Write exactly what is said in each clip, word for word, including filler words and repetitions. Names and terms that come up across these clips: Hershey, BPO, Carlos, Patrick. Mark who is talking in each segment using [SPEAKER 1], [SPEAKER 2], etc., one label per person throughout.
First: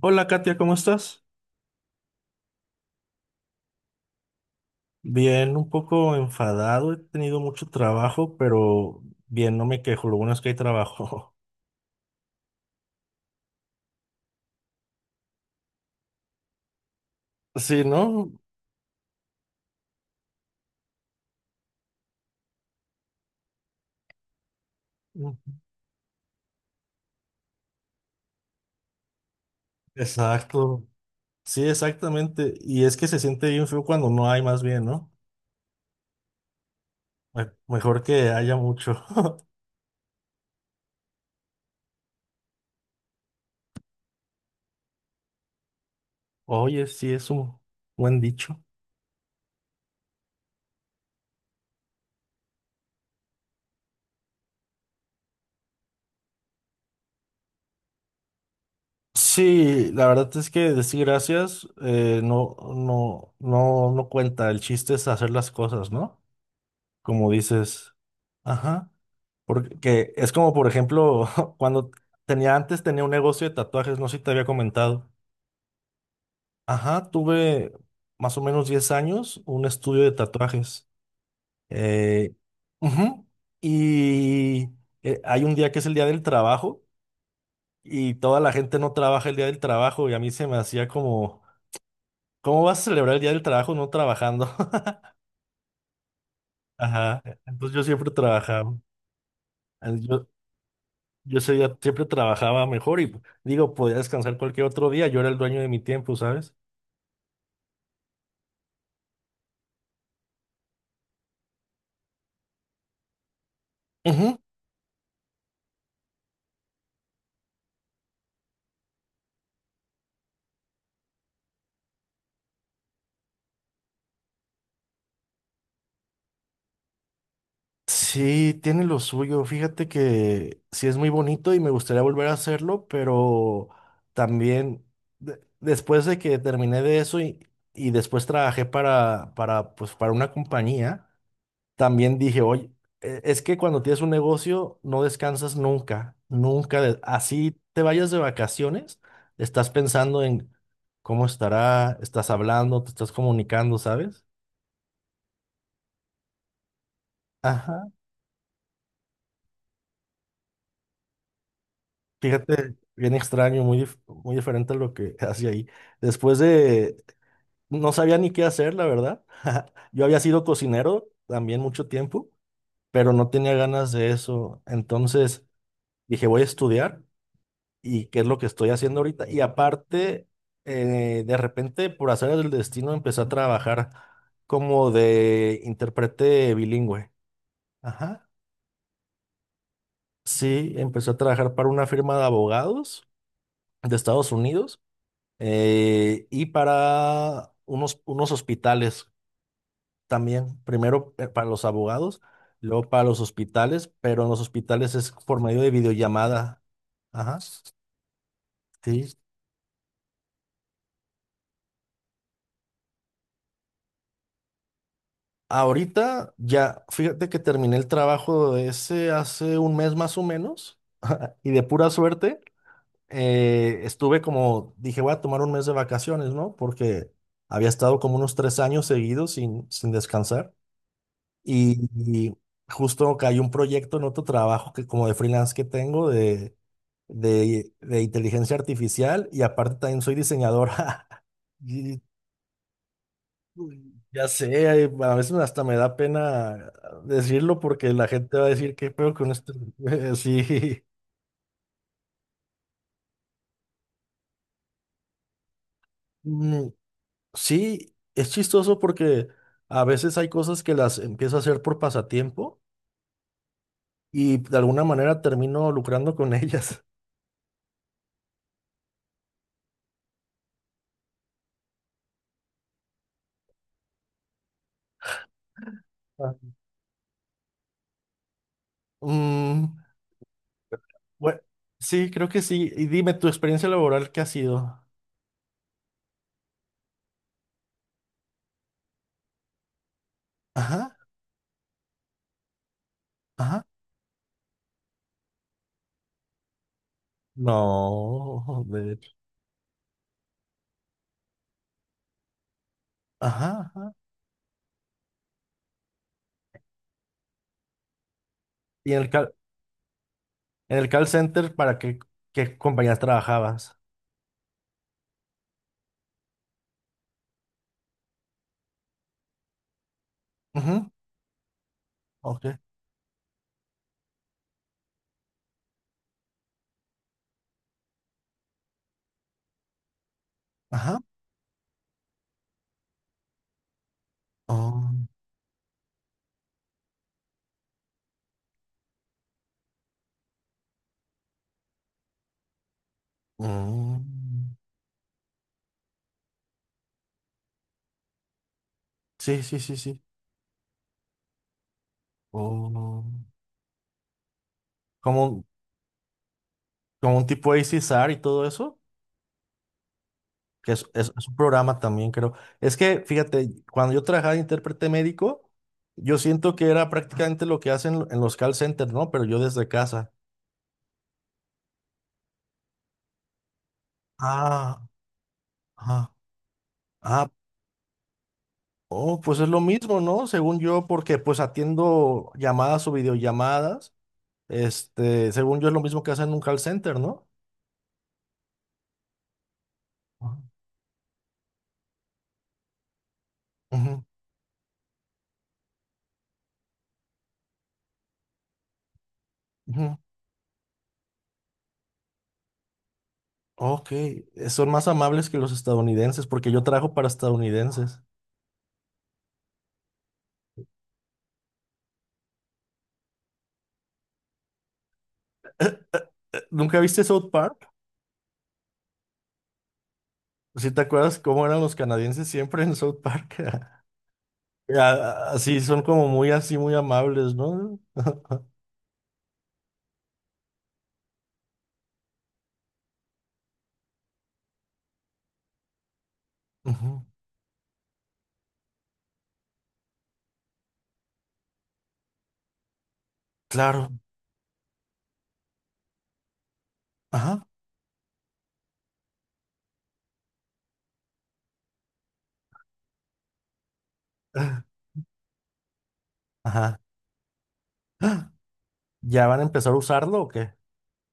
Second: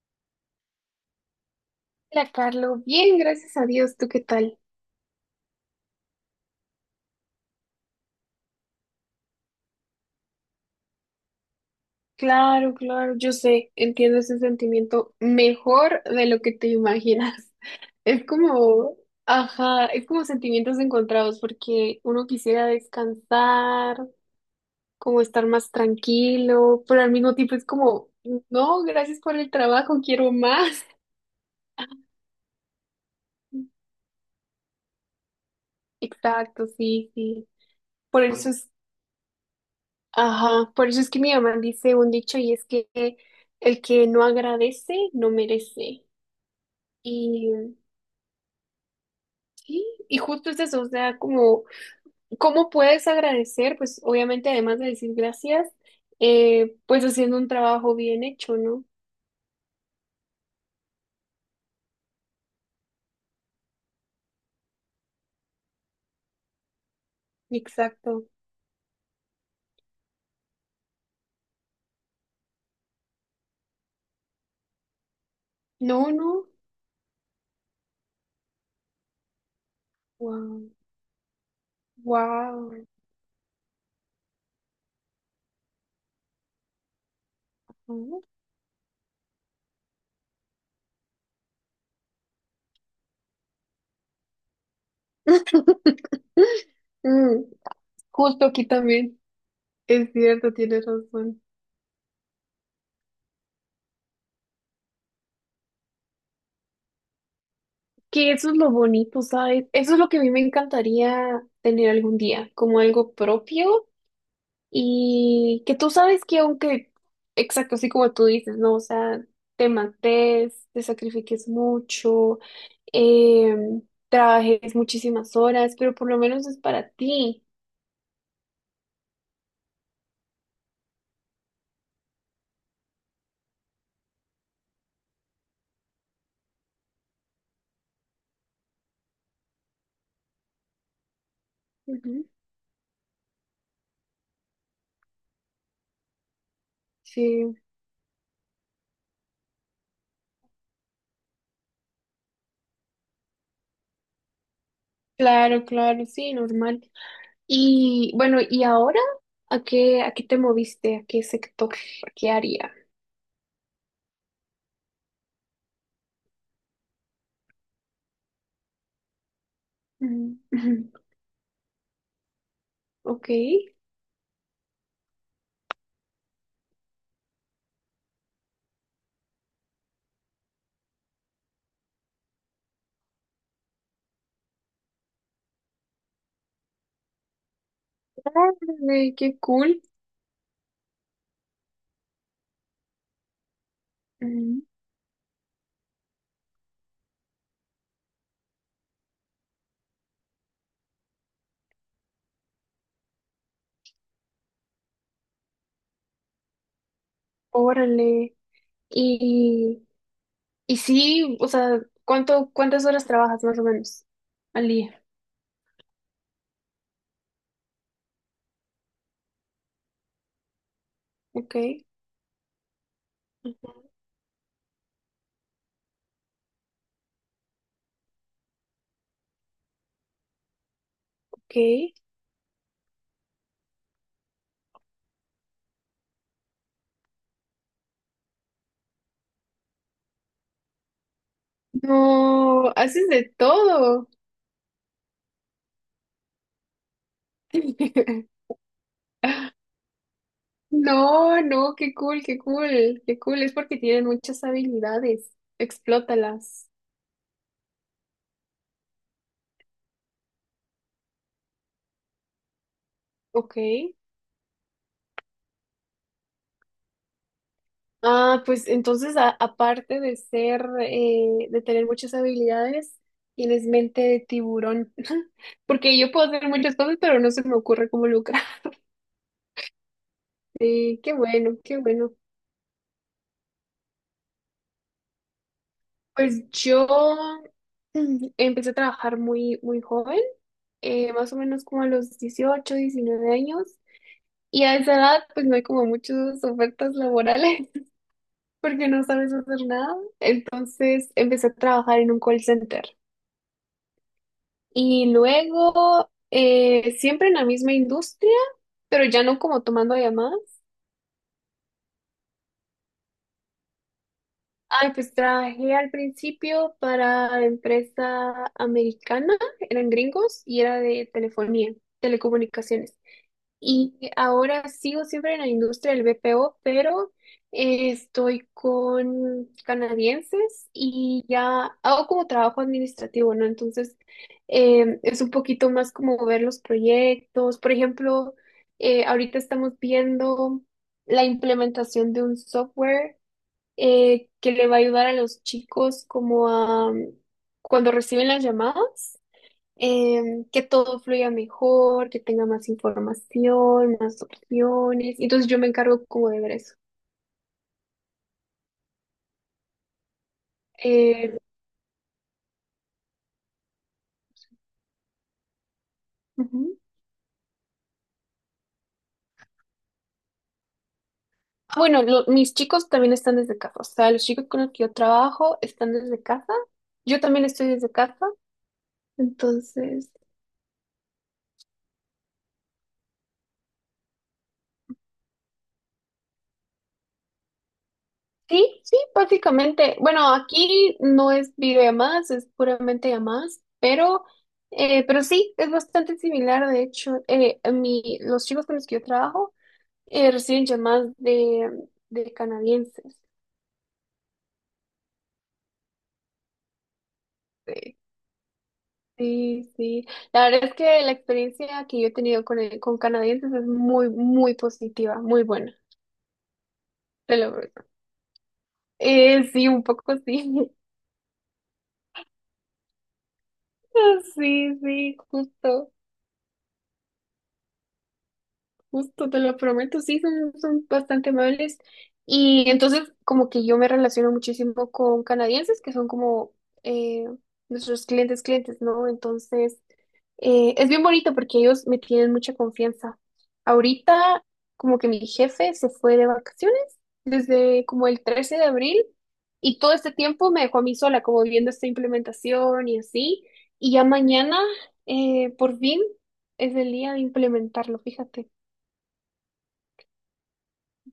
[SPEAKER 1] Hola, Katia, ¿cómo estás?
[SPEAKER 2] Hola, Carlos. Bien, gracias a Dios. ¿Tú qué tal?
[SPEAKER 1] Bien, un poco enfadado, he tenido mucho trabajo, pero bien, no me quejo, lo bueno es que hay trabajo.
[SPEAKER 2] Claro, claro, yo sé, entiendo ese sentimiento mejor de lo que te imaginas.
[SPEAKER 1] Sí,
[SPEAKER 2] Es
[SPEAKER 1] ¿no?
[SPEAKER 2] como, ajá, es como sentimientos encontrados porque uno quisiera descansar, como estar más tranquilo, pero al mismo tiempo es como, no, gracias por el trabajo, quiero más.
[SPEAKER 1] Exacto, sí, exactamente. Y es que se siente bien feo cuando no hay, más bien, ¿no?
[SPEAKER 2] Exacto, sí, sí.
[SPEAKER 1] Me- Mejor
[SPEAKER 2] Por
[SPEAKER 1] que
[SPEAKER 2] eso
[SPEAKER 1] haya
[SPEAKER 2] es,
[SPEAKER 1] mucho.
[SPEAKER 2] ajá, por eso es que mi mamá dice un dicho y es que el que no agradece no merece.
[SPEAKER 1] Oye, sí, es un
[SPEAKER 2] Y,
[SPEAKER 1] buen dicho.
[SPEAKER 2] sí, y justo es eso, o sea, como, ¿cómo puedes agradecer? Pues obviamente, además de decir gracias, eh, pues haciendo un trabajo bien hecho, ¿no?
[SPEAKER 1] Sí, la verdad es que decir gracias eh, no, no, no, no cuenta. El chiste es hacer las cosas, ¿no? Como dices.
[SPEAKER 2] Exacto.
[SPEAKER 1] Ajá. Porque es como, por ejemplo, cuando tenía antes, tenía un negocio de tatuajes, no sé si te había comentado.
[SPEAKER 2] No, no,
[SPEAKER 1] Ajá, tuve más o menos diez años un estudio de
[SPEAKER 2] wow,
[SPEAKER 1] tatuajes. Eh,
[SPEAKER 2] wow.
[SPEAKER 1] ujú. Y eh, hay un día que es el día del trabajo y
[SPEAKER 2] ¿no?
[SPEAKER 1] toda la gente no trabaja el día del trabajo y a mí se me hacía como, ¿cómo vas a celebrar el día del trabajo no trabajando? Ajá,
[SPEAKER 2] Mm,
[SPEAKER 1] entonces yo siempre
[SPEAKER 2] justo aquí
[SPEAKER 1] trabajaba.
[SPEAKER 2] también, es cierto, tienes
[SPEAKER 1] Yo
[SPEAKER 2] razón.
[SPEAKER 1] ese día siempre trabajaba mejor y digo, podía descansar cualquier otro día. Yo era el dueño de mi tiempo, ¿sabes?
[SPEAKER 2] Que eso es lo bonito, ¿sabes? Eso es lo que a mí me encantaría tener algún día, como algo propio.
[SPEAKER 1] Ujú.
[SPEAKER 2] Y que tú sabes que aunque, exacto, así como tú dices, ¿no? O sea, te mates, te sacrifiques mucho, em, trabajes muchísimas horas, pero por lo menos es para ti.
[SPEAKER 1] Sí, tiene lo suyo. Fíjate que sí es muy bonito y me gustaría volver a hacerlo, pero también de- después de que terminé de eso y, y después trabajé para, para, pues, para una compañía. También
[SPEAKER 2] Ujú.
[SPEAKER 1] dije, oye, e- es que cuando tienes un negocio no descansas nunca, nunca. De-
[SPEAKER 2] Sí,
[SPEAKER 1] así te vayas de vacaciones, estás pensando en cómo estará, estás hablando, te estás comunicando, ¿sabes?
[SPEAKER 2] claro, claro, sí, normal.
[SPEAKER 1] Ajá.
[SPEAKER 2] Y bueno, ¿y ahora a qué, a qué te moviste? ¿A qué sector? ¿A qué área?
[SPEAKER 1] Fíjate, bien extraño, muy, dif- muy diferente a lo que hacía ahí. Después de, no sabía ni qué hacer, la verdad. Yo había
[SPEAKER 2] Mm,
[SPEAKER 1] sido
[SPEAKER 2] ujú.
[SPEAKER 1] cocinero también mucho tiempo, pero no
[SPEAKER 2] Ok,
[SPEAKER 1] tenía ganas de eso. Entonces dije, voy a estudiar. Y qué es lo que estoy haciendo ahorita. Y aparte, eh, de repente, por hacer el destino, empecé a trabajar como de intérprete bilingüe. Ajá.
[SPEAKER 2] órale, qué cool.
[SPEAKER 1] Sí, empecé a trabajar para una firma de abogados de Estados
[SPEAKER 2] Mm,
[SPEAKER 1] Unidos eh, y para unos, unos hospitales también. Primero eh, para los abogados, luego para los hospitales, pero en los hospitales es por medio de videollamada. Ajá.
[SPEAKER 2] órale.
[SPEAKER 1] Sí.
[SPEAKER 2] Y Y sí, o sea, ¿cuánto, cuántas horas trabajas más o menos al día?
[SPEAKER 1] Ahorita ya, fíjate que terminé el trabajo de ese hace un mes más o menos y
[SPEAKER 2] Ok,
[SPEAKER 1] de pura suerte eh,
[SPEAKER 2] ujú,
[SPEAKER 1] estuve como, dije, voy a tomar un mes de vacaciones, ¿no? Porque había estado como unos tres años seguidos sin, sin descansar
[SPEAKER 2] ok.
[SPEAKER 1] y, y justo cayó un proyecto en otro trabajo que como de freelance que tengo de, de, de inteligencia artificial y aparte también soy diseñador. Y
[SPEAKER 2] No, haces de todo.
[SPEAKER 1] ya sé, ay, a veces hasta me da pena decirlo porque la gente va a decir, ¿qué peor con esto? Sí.
[SPEAKER 2] No, no, qué cool, qué cool, qué cool. Es porque tienen muchas habilidades.
[SPEAKER 1] Mm,
[SPEAKER 2] Explótalas.
[SPEAKER 1] sí, es chistoso porque a veces hay cosas que las empiezo a hacer por pasatiempo
[SPEAKER 2] Ok,
[SPEAKER 1] y de alguna manera termino lucrando con ellas.
[SPEAKER 2] ah, pues entonces, a- aparte de ser, eh, de tener muchas habilidades, tienes mente de tiburón. Porque yo puedo
[SPEAKER 1] Ah.
[SPEAKER 2] hacer muchas cosas, pero no se me ocurre cómo lucrar.
[SPEAKER 1] Mm,
[SPEAKER 2] Sí, qué
[SPEAKER 1] bue-
[SPEAKER 2] bueno, qué
[SPEAKER 1] sí,
[SPEAKER 2] bueno.
[SPEAKER 1] creo que sí. Y dime, ¿tu experiencia laboral qué ha sido?
[SPEAKER 2] Pues yo mm, empecé a trabajar muy, muy joven,
[SPEAKER 1] Ajá,
[SPEAKER 2] eh, más o menos como a los dieciocho, diecinueve
[SPEAKER 1] ajá.
[SPEAKER 2] años. Y a esa edad, pues no hay como muchas ofertas laborales
[SPEAKER 1] No,
[SPEAKER 2] porque
[SPEAKER 1] de
[SPEAKER 2] no
[SPEAKER 1] hecho.
[SPEAKER 2] sabes hacer nada. Entonces empecé a trabajar en un call center.
[SPEAKER 1] Ajá, ajá.
[SPEAKER 2] Y luego, eh, siempre en la misma industria,
[SPEAKER 1] ¿Y en
[SPEAKER 2] pero
[SPEAKER 1] el
[SPEAKER 2] ya
[SPEAKER 1] call,
[SPEAKER 2] no como tomando llamadas.
[SPEAKER 1] en el call center para qué, qué compañías trabajabas?
[SPEAKER 2] Ay, pues trabajé al principio para empresa americana, eran gringos y era
[SPEAKER 1] Ujú,
[SPEAKER 2] de telefonía,
[SPEAKER 1] ok.
[SPEAKER 2] telecomunicaciones. Y ahora sigo siempre en la industria del B P O, pero eh, estoy con canadienses
[SPEAKER 1] Ajá.
[SPEAKER 2] y ya hago como trabajo administrativo, ¿no? Entonces
[SPEAKER 1] Oh,
[SPEAKER 2] eh, es un poquito más como ver los proyectos. Por ejemplo, eh, ahorita estamos viendo la implementación de un software eh, que
[SPEAKER 1] mm.
[SPEAKER 2] le va a ayudar a los chicos como a mm, cuando reciben las llamadas,
[SPEAKER 1] Sí, sí, sí, sí.
[SPEAKER 2] em, que todo fluya mejor, que tenga más
[SPEAKER 1] Oh.
[SPEAKER 2] información, más opciones.
[SPEAKER 1] Como,
[SPEAKER 2] Entonces yo me encargo como de ver eso.
[SPEAKER 1] como un tipo A C S R y todo eso, que es, es- es un
[SPEAKER 2] Eh,
[SPEAKER 1] programa también, creo. Es que, fíjate, cuando yo trabajaba de intérprete médico, yo siento que
[SPEAKER 2] ujú.
[SPEAKER 1] era prácticamente lo que hacen en los call centers, ¿no? Pero yo desde casa.
[SPEAKER 2] Bueno, lo- mis chicos también están desde casa, o sea, los chicos con los
[SPEAKER 1] Ah,
[SPEAKER 2] que yo trabajo están
[SPEAKER 1] ah.
[SPEAKER 2] desde casa, yo
[SPEAKER 1] Ah,
[SPEAKER 2] también estoy desde casa,
[SPEAKER 1] oh, pues es lo mismo,
[SPEAKER 2] entonces.
[SPEAKER 1] ¿no? Según yo, porque pues atiendo llamadas o videollamadas. Este, según yo es lo mismo que hacen en un call center, ¿no?
[SPEAKER 2] Sí, sí, básicamente. Bueno, aquí no es video videollamadas, es puramente llamadas,
[SPEAKER 1] Ujú.
[SPEAKER 2] pero, eh, pero sí, es bastante similar. De hecho, eh, a mi, los chicos con los que yo trabajo
[SPEAKER 1] Ujú.
[SPEAKER 2] eh, reciben llamadas de, de canadienses.
[SPEAKER 1] Ok, eh, son más amables que los estadounidenses, porque yo trabajo para
[SPEAKER 2] Sí,
[SPEAKER 1] estadounidenses.
[SPEAKER 2] sí, sí. La verdad es que la experiencia que yo he tenido con, el- con canadienses es muy, muy positiva, muy buena.
[SPEAKER 1] Eh, ¿Nunca viste South
[SPEAKER 2] Te lo
[SPEAKER 1] Park?
[SPEAKER 2] prometo. Eh, sí, un poco
[SPEAKER 1] Si
[SPEAKER 2] sí.
[SPEAKER 1] te acuerdas cómo eran los canadienses siempre en South Park?
[SPEAKER 2] Sí,
[SPEAKER 1] A-
[SPEAKER 2] sí,
[SPEAKER 1] a- Así, son
[SPEAKER 2] justo.
[SPEAKER 1] como muy así, muy amables, ¿no?
[SPEAKER 2] Justo, te lo prometo, sí, son, son bastante amables. Y entonces, como que yo me relaciono muchísimo con canadienses, que son como
[SPEAKER 1] Ujú.
[SPEAKER 2] eh, nuestros clientes, clientes, ¿no? Entonces, eh, es bien bonito porque ellos me tienen mucha confianza.
[SPEAKER 1] Claro.
[SPEAKER 2] Ahorita, como que mi jefe se fue de vacaciones
[SPEAKER 1] Ajá.
[SPEAKER 2] desde como el trece de abril y todo este tiempo me dejó a mí sola, como viendo esta implementación y así. Y ya mañana, eh, por fin, es
[SPEAKER 1] Ajá.
[SPEAKER 2] el día de implementarlo, fíjate.
[SPEAKER 1] ¿Ya van a empezar a usarlo o qué?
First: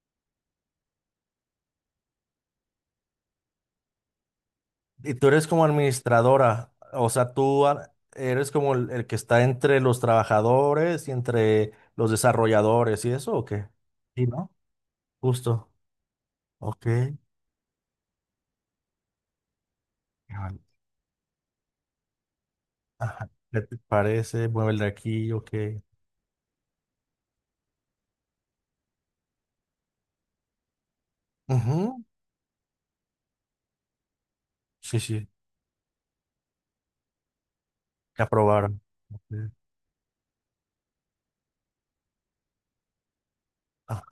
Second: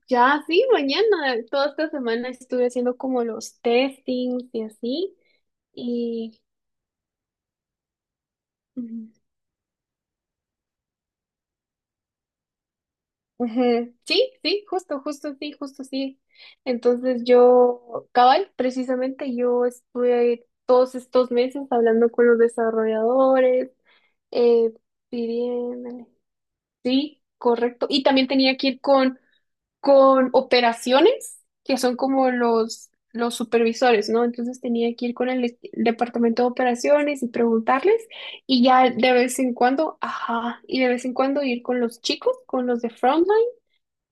[SPEAKER 2] Ya, sí, mañana. Toda esta semana estuve haciendo como los testings y
[SPEAKER 1] Y
[SPEAKER 2] así.
[SPEAKER 1] tú eres como
[SPEAKER 2] Y
[SPEAKER 1] administradora, o sea, tú a- eres como el, el
[SPEAKER 2] ujú,
[SPEAKER 1] que está entre los trabajadores y entre los desarrolladores y eso, o qué?
[SPEAKER 2] ujú,
[SPEAKER 1] Sí,
[SPEAKER 2] sí,
[SPEAKER 1] ¿no?
[SPEAKER 2] sí, justo, justo, sí,
[SPEAKER 1] Justo.
[SPEAKER 2] justo, sí.
[SPEAKER 1] Ok.
[SPEAKER 2] Entonces yo, cabal, precisamente yo estuve
[SPEAKER 1] Ajá.
[SPEAKER 2] todos estos meses hablando con los
[SPEAKER 1] Ajá. ¿Qué
[SPEAKER 2] desarrolladores,
[SPEAKER 1] te parece? Mueve
[SPEAKER 2] eh,
[SPEAKER 1] el de aquí, ok.
[SPEAKER 2] pidiéndole. Sí, correcto. Y también tenía que ir con con operaciones, que son
[SPEAKER 1] Ujú.
[SPEAKER 2] como los, los supervisores, ¿no? Entonces tenía
[SPEAKER 1] Sí,
[SPEAKER 2] que ir
[SPEAKER 1] sí,
[SPEAKER 2] con el e- departamento de operaciones y preguntarles
[SPEAKER 1] te
[SPEAKER 2] y
[SPEAKER 1] aprobaron.
[SPEAKER 2] ya de vez
[SPEAKER 1] Ok.
[SPEAKER 2] en cuando, ajá, y de vez en cuando ir con los chicos, con los de frontline,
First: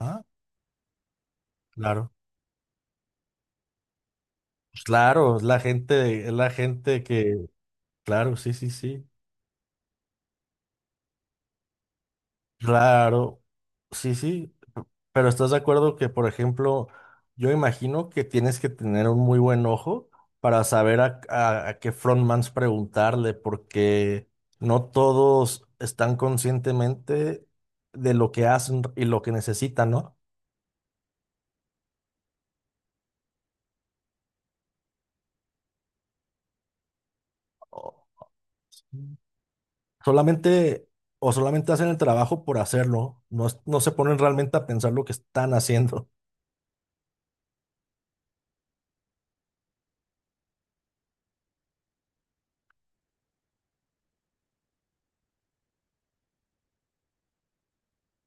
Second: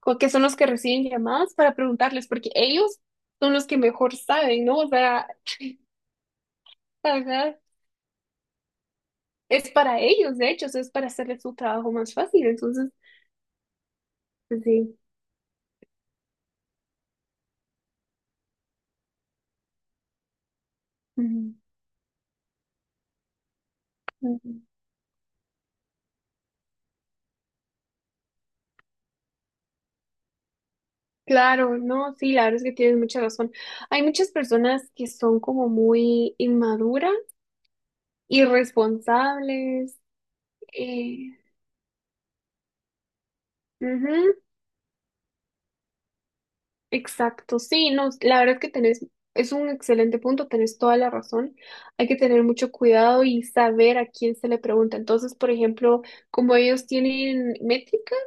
[SPEAKER 2] co- que son los que reciben llamadas para
[SPEAKER 1] claro.
[SPEAKER 2] preguntarles, porque ellos son los que mejor saben, ¿no?
[SPEAKER 1] Pues
[SPEAKER 2] O sea,
[SPEAKER 1] claro, es la gente, es la gente que,
[SPEAKER 2] ajá,
[SPEAKER 1] claro, sí, sí, sí.
[SPEAKER 2] es para ellos, de hecho, o sea, es para hacerles su trabajo más fácil, entonces,
[SPEAKER 1] Claro, sí, sí.
[SPEAKER 2] pues, sí.
[SPEAKER 1] Pero estás de acuerdo que, por ejemplo, yo imagino que tienes que tener un muy buen ojo para saber a,
[SPEAKER 2] Ujú.
[SPEAKER 1] a- a qué frontmans preguntarle, porque
[SPEAKER 2] Ujú.
[SPEAKER 1] no todos están conscientemente de lo que hacen y lo que necesitan, ¿no?
[SPEAKER 2] Claro, no, sí, la verdad es que tienes mucha razón. Hay muchas personas que son como muy inmaduras, irresponsables,
[SPEAKER 1] Solamente,
[SPEAKER 2] eh,
[SPEAKER 1] o solamente hacen el trabajo por hacerlo, no, es- no se ponen
[SPEAKER 2] ujú,
[SPEAKER 1] realmente a pensar lo que están haciendo.
[SPEAKER 2] exacto, sí, no, la verdad es que tenés, es un excelente punto, tenés toda la razón. Hay que tener mucho cuidado y saber a quién se le pregunta. Entonces, por ejemplo, como ellos tienen métricas,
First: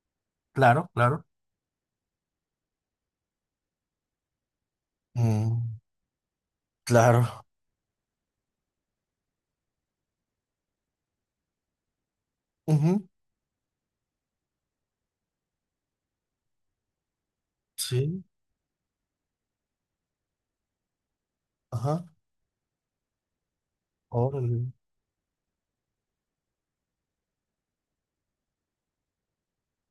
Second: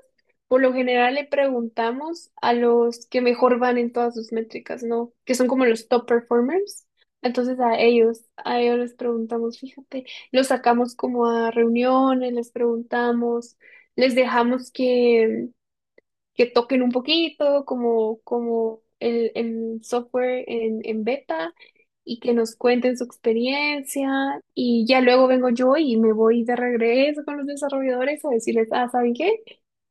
[SPEAKER 2] por lo
[SPEAKER 1] Claro,
[SPEAKER 2] general le
[SPEAKER 1] claro.
[SPEAKER 2] preguntamos a los que mejor van en todas sus métricas, ¿no? Que son como
[SPEAKER 1] Mm,
[SPEAKER 2] los top performers.
[SPEAKER 1] claro.
[SPEAKER 2] Entonces a ellos, a ellos les preguntamos, fíjate, los sacamos como a reuniones, les
[SPEAKER 1] Ujú.
[SPEAKER 2] preguntamos, les dejamos que que toquen un poquito, como,
[SPEAKER 1] Sí,
[SPEAKER 2] como el, el software en, en beta,
[SPEAKER 1] ajá.
[SPEAKER 2] y que nos cuenten su experiencia.
[SPEAKER 1] Órale.
[SPEAKER 2] Y ya luego vengo yo y me voy de regreso con los desarrolladores a decirles, ah, ¿saben qué?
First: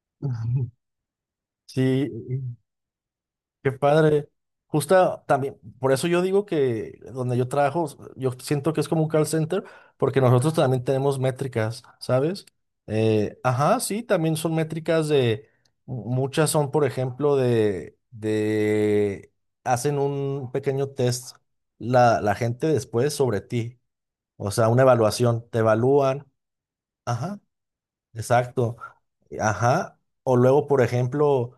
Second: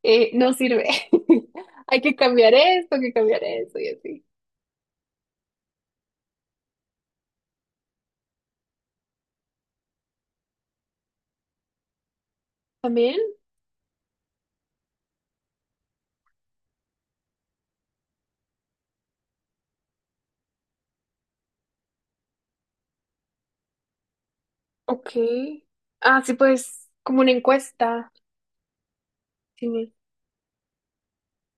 [SPEAKER 2] Eh, no sirve. Hay
[SPEAKER 1] Sí.
[SPEAKER 2] que cambiar esto, hay que cambiar
[SPEAKER 1] Qué
[SPEAKER 2] eso y así.
[SPEAKER 1] padre. Justa también, por eso yo digo que donde yo trabajo, yo siento que es como un call center, porque nosotros también tenemos métricas, ¿sabes?
[SPEAKER 2] También,
[SPEAKER 1] Eh, ajá, sí, también son métricas de, muchas son, por ejemplo, de, de, hacen un pequeño test la, la gente después sobre ti, o sea, una
[SPEAKER 2] ok.
[SPEAKER 1] evaluación, te
[SPEAKER 2] Ah,
[SPEAKER 1] evalúan,
[SPEAKER 2] sí, pues, como una
[SPEAKER 1] ajá.
[SPEAKER 2] encuesta.
[SPEAKER 1] Exacto.
[SPEAKER 2] Sí.
[SPEAKER 1] Ajá. O luego, por ejemplo,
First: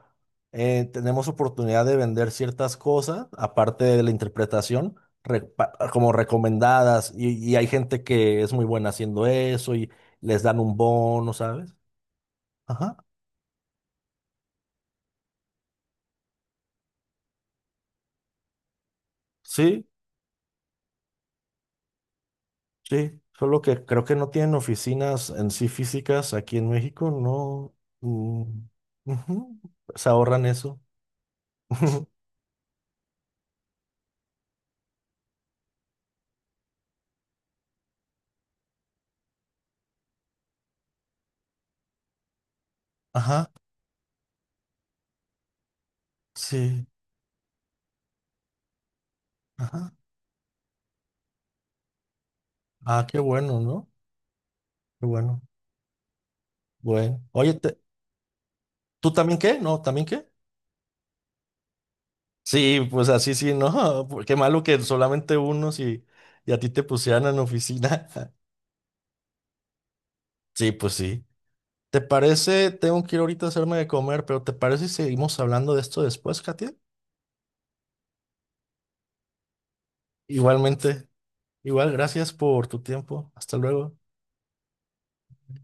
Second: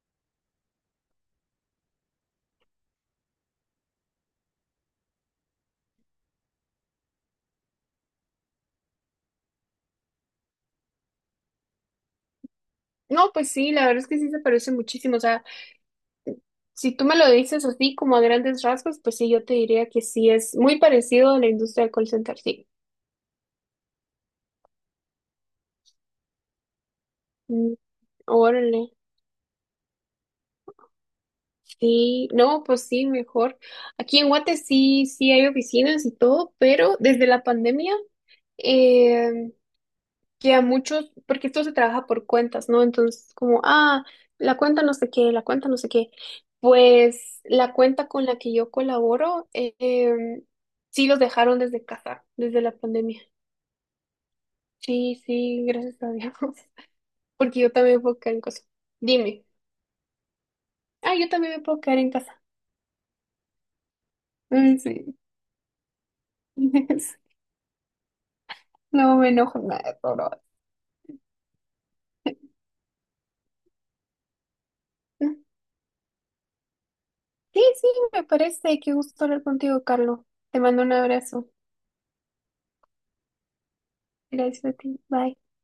[SPEAKER 1] eh, tenemos oportunidad de vender ciertas cosas, aparte de la interpretación, repa- como recomendadas, y, y hay gente que es muy buena haciendo eso y les dan un bono, ¿sabes? Ajá.
[SPEAKER 2] No, pues sí, la verdad es que sí se parece muchísimo. O sea, si tú me lo dices así, como a grandes rasgos, pues sí, yo te
[SPEAKER 1] Sí,
[SPEAKER 2] diría que sí, es muy parecido a la industria del call center, sí.
[SPEAKER 1] sí. Solo que creo que no tienen oficinas en sí físicas aquí en México, no.
[SPEAKER 2] Mm,
[SPEAKER 1] Mm,
[SPEAKER 2] órale,
[SPEAKER 1] ujú. Se ahorran eso.
[SPEAKER 2] sí, no, pues sí, mejor. Aquí en Guate sí, sí hay oficinas y todo, pero desde la pandemia, eh, que a muchos, porque esto se trabaja por cuentas, ¿no? Entonces,
[SPEAKER 1] Ajá.
[SPEAKER 2] como, ah, la cuenta no sé qué, la cuenta no sé qué.
[SPEAKER 1] Sí.
[SPEAKER 2] Pues la cuenta con la que yo colaboro, eh,
[SPEAKER 1] Ajá.
[SPEAKER 2] em, sí los dejaron desde casa, desde la
[SPEAKER 1] Ah, qué
[SPEAKER 2] pandemia.
[SPEAKER 1] bueno, ¿no? Qué
[SPEAKER 2] Sí,
[SPEAKER 1] bueno.
[SPEAKER 2] sí, gracias a Dios.
[SPEAKER 1] Bueno, oye,
[SPEAKER 2] Porque yo
[SPEAKER 1] te-
[SPEAKER 2] también me puedo quedar en casa.
[SPEAKER 1] ¿tú también
[SPEAKER 2] Dime.
[SPEAKER 1] qué? ¿No? ¿También qué?
[SPEAKER 2] Ah, yo también me puedo quedar en casa.
[SPEAKER 1] Sí, pues así sí, ¿no? Qué malo
[SPEAKER 2] Mm,
[SPEAKER 1] que
[SPEAKER 2] sí.
[SPEAKER 1] solamente unos y, y a ti te pusieran en oficina.
[SPEAKER 2] No me enojo nada, por ahora.
[SPEAKER 1] Sí, pues sí. ¿Te parece? Tengo que ir ahorita a hacerme de comer, pero ¿te parece si seguimos hablando de esto después, Katia?
[SPEAKER 2] Sí, sí, me parece. Qué gusto hablar contigo, Carlos. Te mando un
[SPEAKER 1] Igualmente.
[SPEAKER 2] abrazo.
[SPEAKER 1] Igual, gracias por tu tiempo. Hasta luego.
[SPEAKER 2] Gracias a ti. Bye.